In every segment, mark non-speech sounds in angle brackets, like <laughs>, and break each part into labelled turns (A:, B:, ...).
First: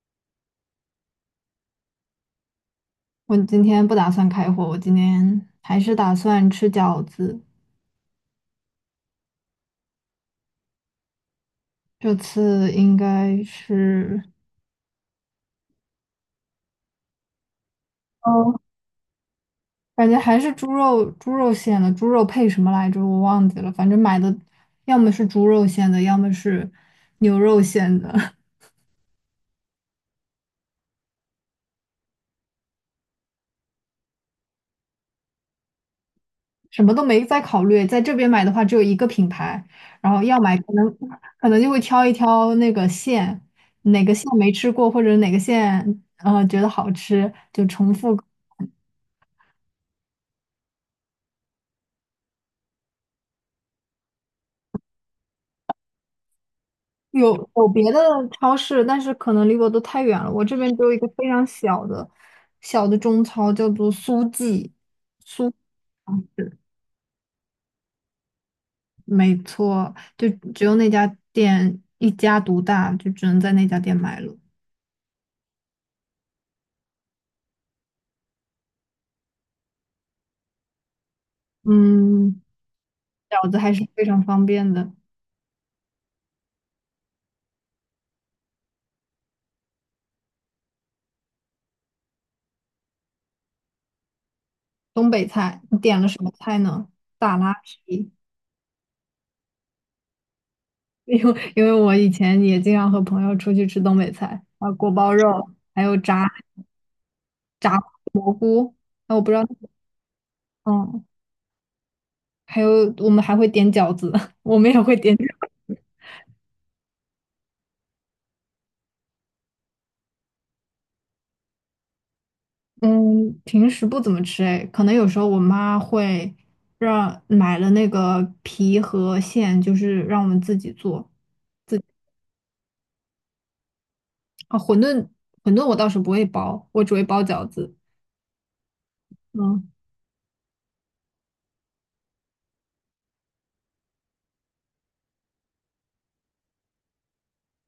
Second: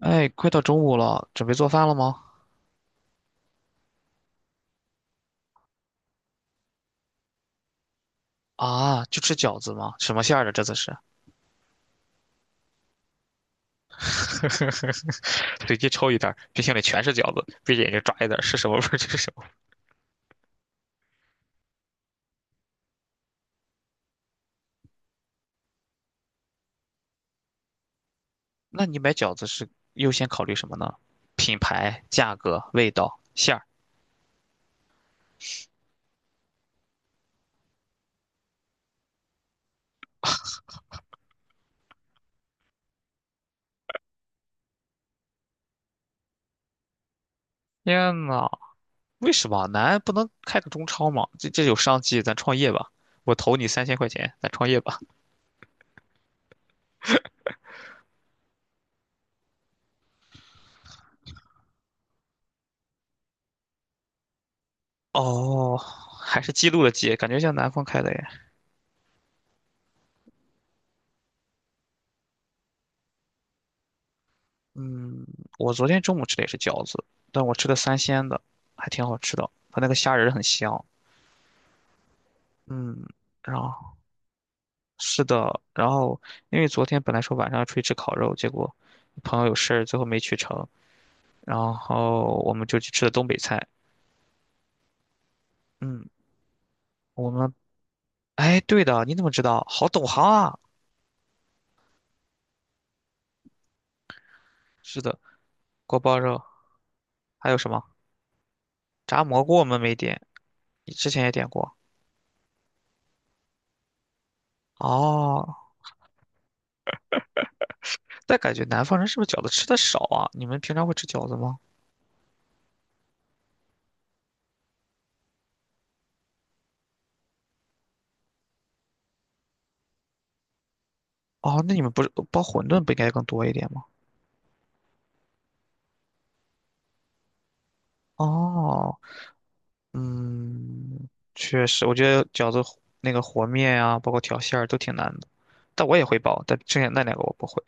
A: 哎，快到中午了，准备做饭了吗？
B: 我今天不打算开火，我今天还是打算吃饺子。
A: 啊，就吃饺子吗？什么馅儿的？这次是
B: 这次应该是，
A: <laughs>，随机抽一袋儿，冰箱里全是饺子，闭着眼睛抓一袋儿，是
B: 哦，
A: 什么味儿就是什么味儿。
B: 感觉还是猪肉，猪肉馅的，猪肉配什么来着？我忘记了，反正买的要么是猪肉馅的，要么是牛肉馅的，
A: 那你买饺子是优先考虑什么呢？品牌、价格、味道、馅儿。
B: <laughs> 什么都没再考虑。在这边买的话，只有一个品牌，然后要买可能就会挑一挑那个馅，哪个馅没吃过，或者哪个馅觉得好吃，就重复。
A: 天呐，为什么咱不能开个中超吗？这有商机，咱创业吧。我投你3000块钱，咱创业吧。
B: 有别的超市，但是可能离我都太远了。我这边只有一个非常小的小的中超，叫做苏记，苏，
A: 哦，还是记录了记，感觉像南方开的耶。
B: 没错，就只有那家店一家独大，就只能在那家店买了。
A: 嗯，我昨天中午吃的也是饺子，但我吃的三鲜的，还挺好吃的。它那个虾仁儿很香。
B: 嗯，
A: 嗯，
B: 饺子
A: 然
B: 还是
A: 后
B: 非常方便的。
A: 是的，然后因为昨天本来说晚上要出去吃烤肉，结果朋友有事儿，最后没去成。然后我们就去吃的东北菜。
B: 东北菜，你点
A: 嗯，
B: 了什么菜呢？
A: 我
B: 大
A: 们
B: 拉皮，
A: 哎，对的，你怎么知道？好懂行啊！
B: 因为我以前也经常和朋友出去吃东北菜，啊，锅
A: 是
B: 包
A: 的，
B: 肉，还有
A: 锅包
B: 炸
A: 肉，还有什
B: 炸，
A: 么
B: 啊，我
A: 炸
B: 不知
A: 蘑
B: 道，
A: 菇？我们没点，你
B: 嗯。
A: 之前也点过。
B: 还有我们还会点饺子，<laughs> 我们也会点饺子。
A: 哦，但感觉南方人是不是饺子吃的少啊？你们平常会吃饺子吗？
B: 嗯，平时不怎么吃哎，可能有时候我妈会让买了那个皮和馅，就是让我们自己做。
A: 哦，那你们不是包馄饨不应该更多一点吗？
B: 啊，馄饨，馄饨我倒是不会包，我只会包饺子。
A: 哦，
B: 嗯。
A: 嗯，确实，我觉得饺子和那个和面啊，包括调馅儿都挺难的，但我也会包，但剩下那两个我不会。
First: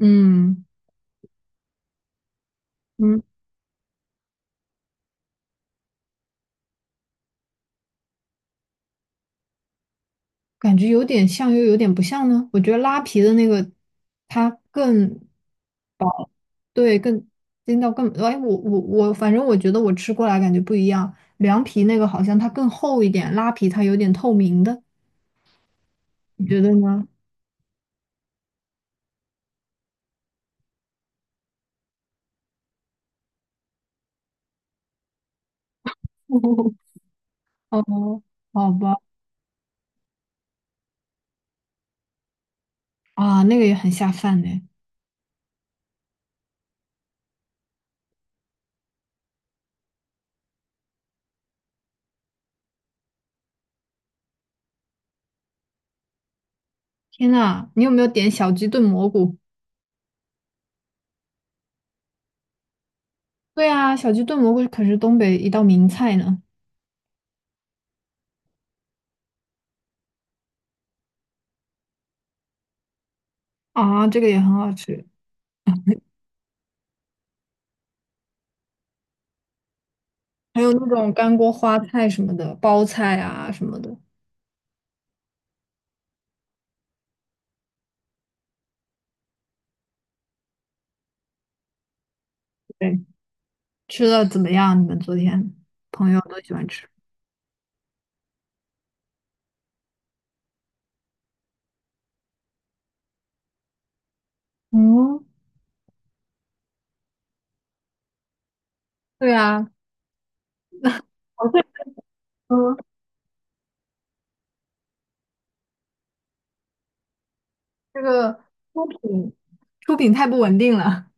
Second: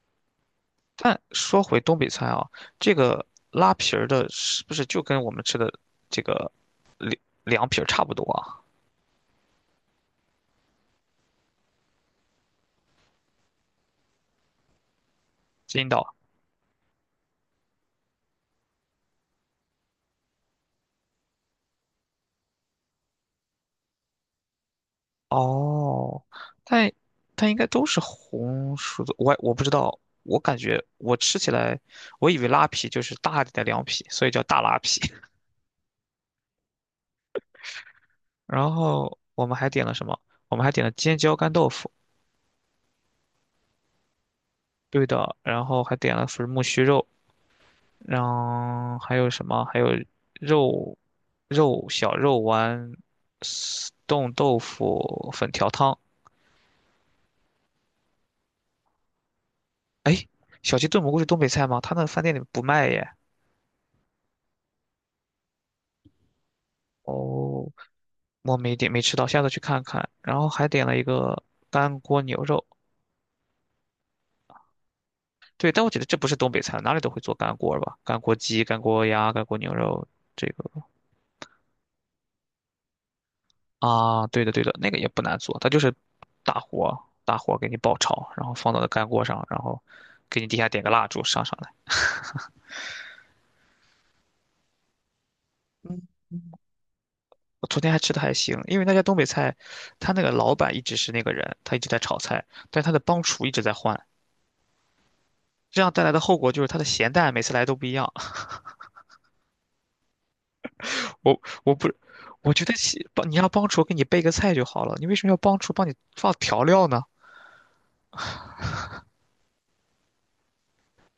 B: 嗯。
A: 但说回东北菜啊，这
B: 嗯。
A: 个拉皮儿的是不是就跟我们吃的这个凉凉皮儿差不多啊？
B: 感觉有点像又有点不像呢。我觉得拉皮的那个它更
A: 筋道。
B: 薄，对，更筋道更，哎，我，反正我觉得我吃过来感觉不一样。凉皮那个好像它更厚一点，拉皮它有点透明的，
A: 哦，
B: 你觉得
A: 但
B: 呢？
A: 但应该都是红薯的，我不知道，我感觉我吃起来，我以为拉皮就是大一点的凉皮，所以叫大拉皮。
B: <laughs> 哦，好
A: 然
B: 吧，
A: 后我们还点了什么？我们还点了尖椒干豆腐，
B: 啊，那个也很下饭呢。
A: 对的，然后还点了粉木须肉，然后还有什么？还有肉小肉丸、丝冻豆腐、粉条汤。
B: 天呐，你有没有点小鸡炖蘑菇？
A: 哎，小鸡炖蘑菇是东北菜吗？他那饭店里不卖耶。
B: 对啊，小鸡炖蘑菇可是东北一道名菜呢。
A: 哦，我没点没吃到，下次去看看。然后还点了一个干锅牛肉，
B: 啊，这个也很好吃。
A: 对，但我觉得这不是东北菜，哪里都会做干锅吧？干锅鸡、干锅鸭、干锅牛肉，这
B: 还有那
A: 个。
B: 种干锅花菜什么的，包菜啊什么的。
A: 啊，对的对的，那个也不难做，它就是大火大火给你爆炒，然后放到了干锅上，然后给你底下点个蜡烛上上来。
B: 对，吃的怎么样？你们昨天朋友都喜欢吃？
A: 我昨天还吃的还行，因为那家东北菜，他那个老板一直是那个人，他一直在炒菜，但他的帮厨一直在换，
B: 嗯，
A: 这样带来的后果就是他的咸淡每次来都不一样。<laughs>
B: 对啊，
A: 我
B: 我会
A: 我不，我觉得
B: 说
A: 帮你让帮厨给你备个菜就好了，你为什么要帮厨帮你放调料呢？
B: 这个出品，出品太不稳定了。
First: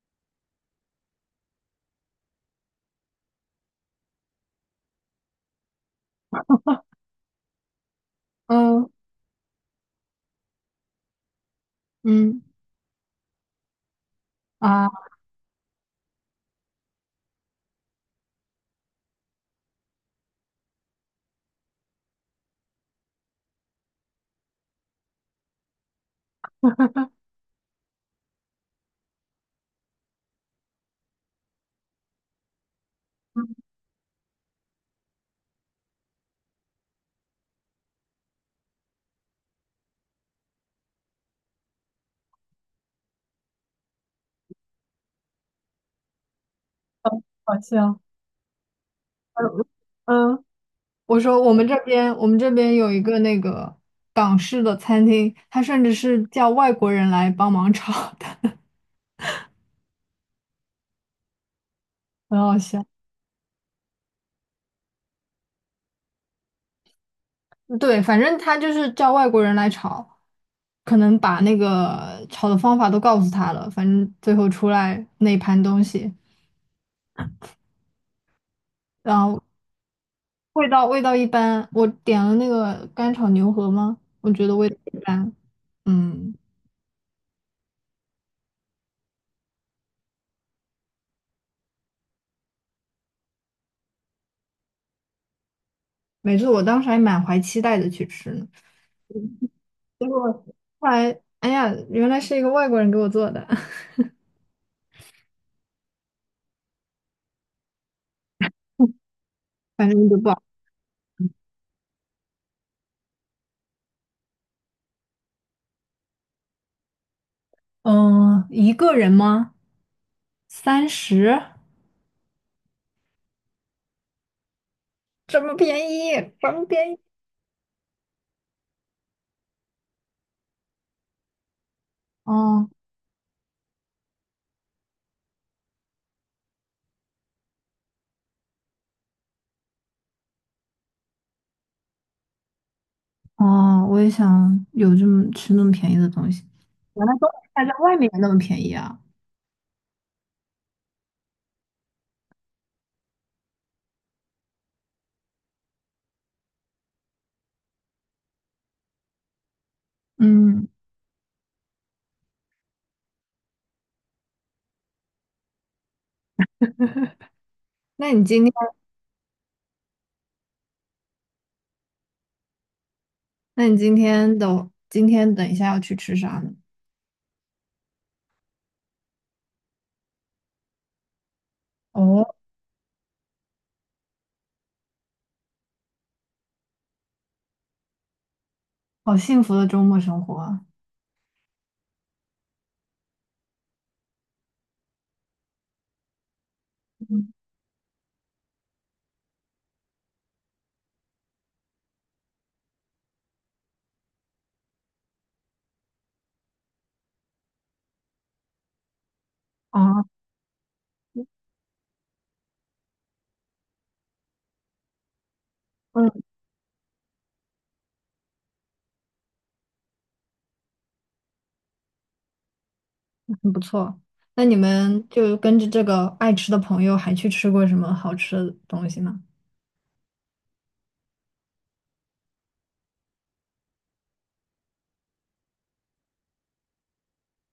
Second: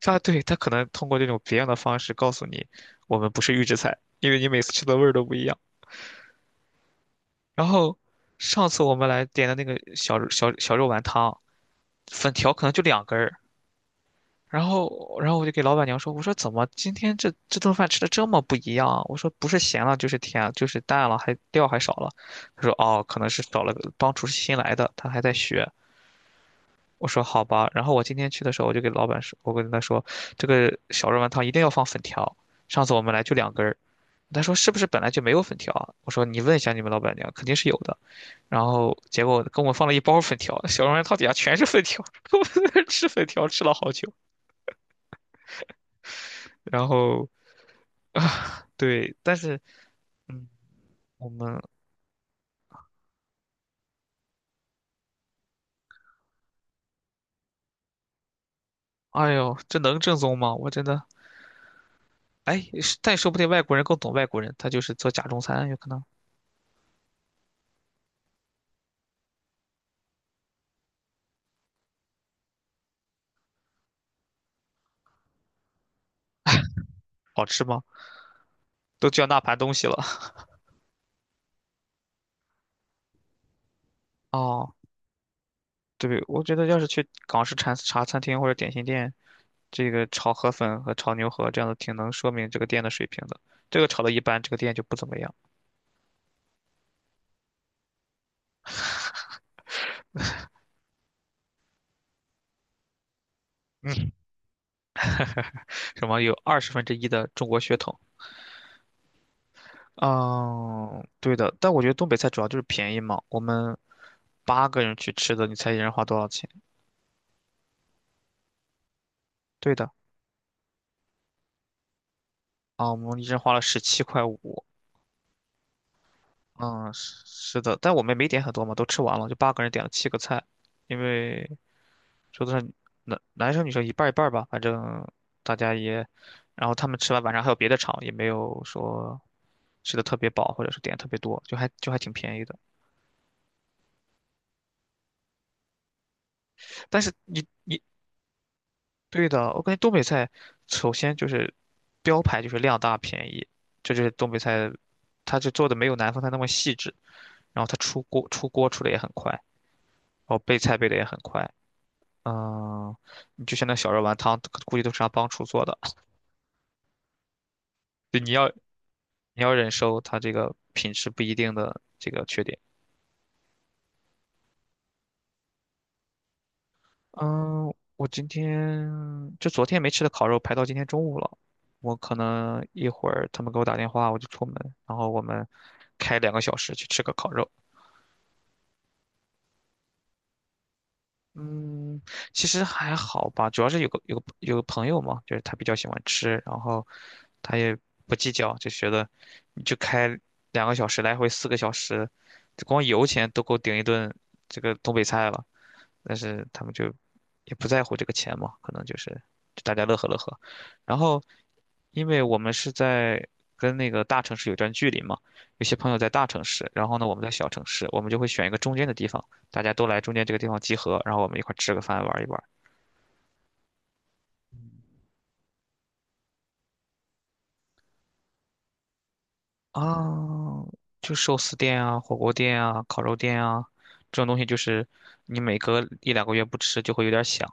A: 他可能通过这种别样的方式告诉你，我们不是预制菜，因为你每次吃的味儿都不一样。然后上次
B: 嗯。
A: 我们来点的那个小肉丸汤，粉
B: 嗯。
A: 条可能就两根儿。然
B: 啊，
A: 后，然后我就给老板娘说：“我说怎么今天这顿饭吃的这么不一样啊？我说不是咸了就是甜了就是淡了，还料还少了。”她说：“哦，可能是少了个，帮厨师新来的，他还在学。”我说好吧，然后我今天去的时候，我就给老板说，我跟他说，这个小肉丸汤一定要放粉条。上次我们来就两根儿，他说是不是本来就没有粉条啊？我说你问一下你们老板娘，肯定是有的。然后结果跟我放了一包粉条，小肉丸汤底下全是粉条，<laughs> 我在那儿吃粉条吃了好久。然后
B: 好笑。
A: 啊，<laughs> 对，但是
B: 嗯。嗯，
A: 嗯，我们
B: 我们这边有一个那个港式的餐厅，它甚至是叫外国人来帮忙炒的，
A: 哎呦，这能正宗吗？我真的
B: 很好
A: 哎，
B: 笑。
A: 是但说不定外国人更懂外国人，他就是做假中餐，有可能
B: 对，反正他就是叫外国人来炒，可能把那个炒的方法都告诉他了，反正最后出来那一盘东西，
A: 好吃吗？都
B: 然
A: 叫那
B: 后
A: 盘东西了
B: 味道一般。我点了那个干炒牛河吗？我
A: <laughs>
B: 觉得味
A: 哦。
B: 道一般。
A: 对，
B: 嗯，
A: 我觉得要是去港式茶餐厅或者点心店，这个炒河粉和炒牛河这样的，挺能说明这个店的水平的。这个炒的一般，这个店就不怎么样。
B: 没错，我当时还满怀期待的去吃呢，结果后来，哎呀，原来是一个外国人给我做的，
A: 什么有1/20的中国血统？
B: <laughs> 反正就不好。
A: 嗯，对的。但我觉得东北菜主要就是便宜嘛。我们八个人去吃的，你猜一人花多少钱？
B: 嗯，一个人吗？
A: 对的，
B: 三十，
A: 啊，我们一人花了17块5。
B: 这么便宜，这么
A: 嗯，
B: 便宜。
A: 是是的，但我们没点很多嘛，都吃完了，就八个人点了7个菜，因为桌子上
B: 哦，
A: 男生女生一半儿一半儿吧，反正大家也，然后他们吃完晚上还有别的场，也没有说吃的特别饱或者是点特别多，就还就还挺便宜的。
B: 哦，我也想有这么吃那么便宜的东西。
A: 但
B: 原
A: 是
B: 来东
A: 你
B: 北菜在
A: 你
B: 外面也那么便宜啊！
A: 对的，我感觉东北菜首先就是标牌就是量大便宜，这就是东北菜，它就做的没有南方菜那么细致，然后它出锅出的也很快，然后备
B: 嗯，
A: 菜备的也很快。嗯，你就像那小肉丸汤，估计都是让帮厨做的。<laughs>
B: 那
A: 对，
B: 你
A: 你
B: 今
A: 要
B: 天，
A: 你要忍受它这个品质不一定的这个缺点。
B: 那你今天的，今天等一下要去吃啥呢？
A: 嗯，我今天就昨天没吃的烤肉排到今天中午了，我可
B: 哦，
A: 能一会儿他们给我打电话，我就出门，然后我们开两个小时去吃个烤肉。
B: 好幸福的周末生活啊！
A: 嗯，其实还好吧，主要是有个朋友嘛，就是他比较喜欢吃，然后
B: 嗯，
A: 他也不计较，就觉得你就开两个小时来回4个小时，光油钱都够顶一顿这个东北菜了。但是他们就也不在乎这个钱嘛，可能就是大家乐
B: 啊。
A: 呵乐呵。然后，因为我们是在跟那个大城市有段距离嘛，有些朋友在
B: 嗯，
A: 大城市，然后呢我们在小城市，我们就会选一个中间的地方，大家都来中间这个地方集合，然后我们一块儿吃个饭玩一玩。
B: 很不错。那你们就跟着这个爱吃的朋友，还去吃过什么好吃的东西吗？
A: 啊，哦就寿司店啊、火锅店啊、烤肉店啊，这种东西就是你每隔一两个月不吃就会有点想，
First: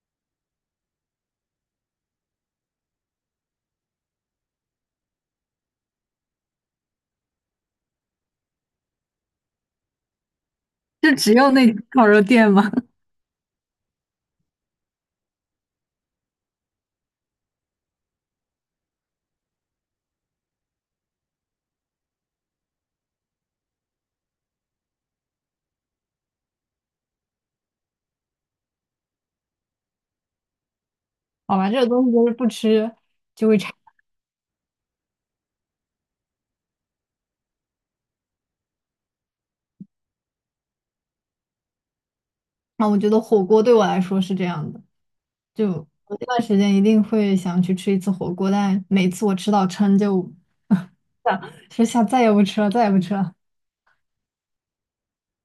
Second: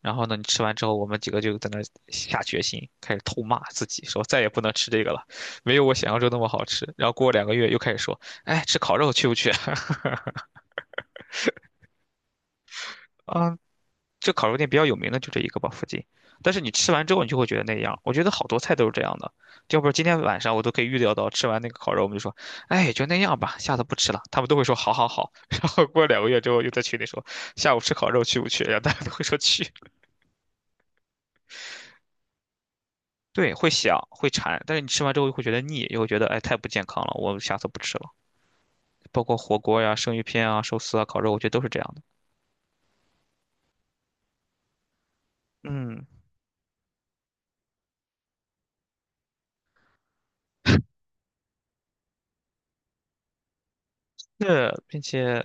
A: 然后呢，你吃完之后，我们几个就在那儿下决心，开始痛骂自己，说再也不能吃这个了，没有我想象中那么好吃。然后过两个月又开始说，哎，吃烤肉去不去？<laughs>
B: 就只有那烤肉店吗？
A: 啊，这烤肉店比较有名的就这一个吧，附近。但是你吃完之后，你就会觉得那样。我觉得好多菜都是这样的，要不是今天晚上我都可以预料到，吃完那个烤肉，我们就说，哎，也就那样吧，下次不吃了。他们都会说好好好。<laughs> 然后过2个月之后，又在群里说下午吃烤肉去不去？然后大家都会说去。
B: <laughs> 好吧，这个东西就是不吃就
A: 对，
B: 会
A: 会
B: 馋。
A: 想，会馋，但是你吃完之后又会觉得腻，又会觉得哎太不健康了，我下次不吃了。包括火锅呀、生鱼片啊、寿司啊、烤肉，我觉得都是这样的。
B: 那我觉得火锅对我来说是这样的。就
A: 嗯，
B: 我这段时间一定会想去吃一次火锅，但每次我吃到撑就想说下再也不吃了，再也不吃了。
A: 那并且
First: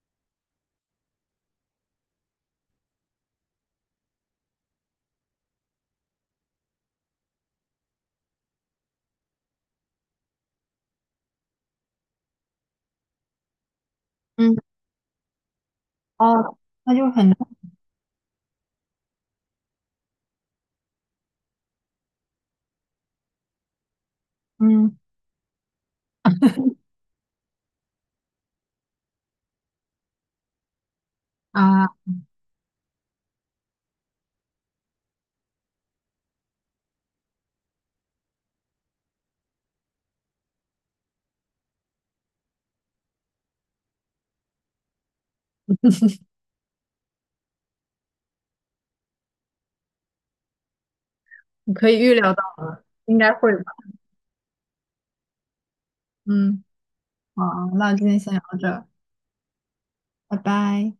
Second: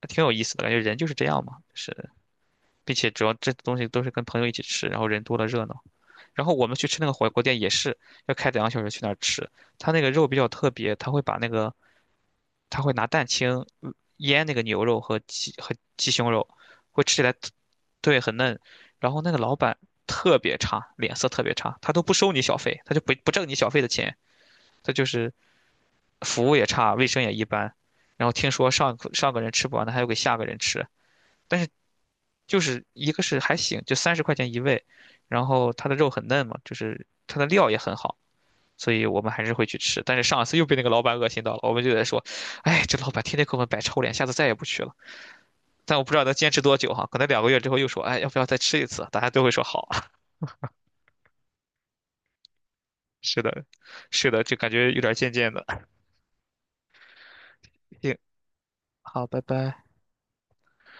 A: 还挺有意思的，感觉人就是这样嘛，是，并且主要这东西都是跟朋友一起吃，然后人多了热闹。然后我们去吃那个火锅店也是要开两个小时去那儿吃，他那个肉比较特别，他会拿蛋清呃腌那
B: 嗯，
A: 个牛肉和鸡胸肉，
B: 哦，那
A: 会
B: 就
A: 吃起来
B: 很
A: 特，对，很嫩。然后那个老板特别差，脸色特别差，他都不收你小费，他就不挣你小费的钱，他
B: 嗯。
A: 就是服务也差，卫生也一般。然后听说上个人吃不完的，还要给下个人吃，但是
B: 啊，
A: 就是一个是还行，就30块钱一位，然后他的肉很嫩嘛，就是他的料也很好。所以我们还是会去吃。但是上一次又被那个老板恶心到了，我们就在说，哎，这老板天天给我们摆臭脸，下次再也不去了。但我不知道能坚持多久哈，可能两个月之后又说，哎，要不要再吃一次？大家都会说好啊。<laughs>
B: 你可以预料到了，应该
A: 是
B: 会
A: 的，
B: 吧？
A: 是的，就感觉有点渐渐的。
B: 嗯。好，那今
A: 行，
B: 天先聊到这儿，
A: 好，拜拜。
B: 拜拜。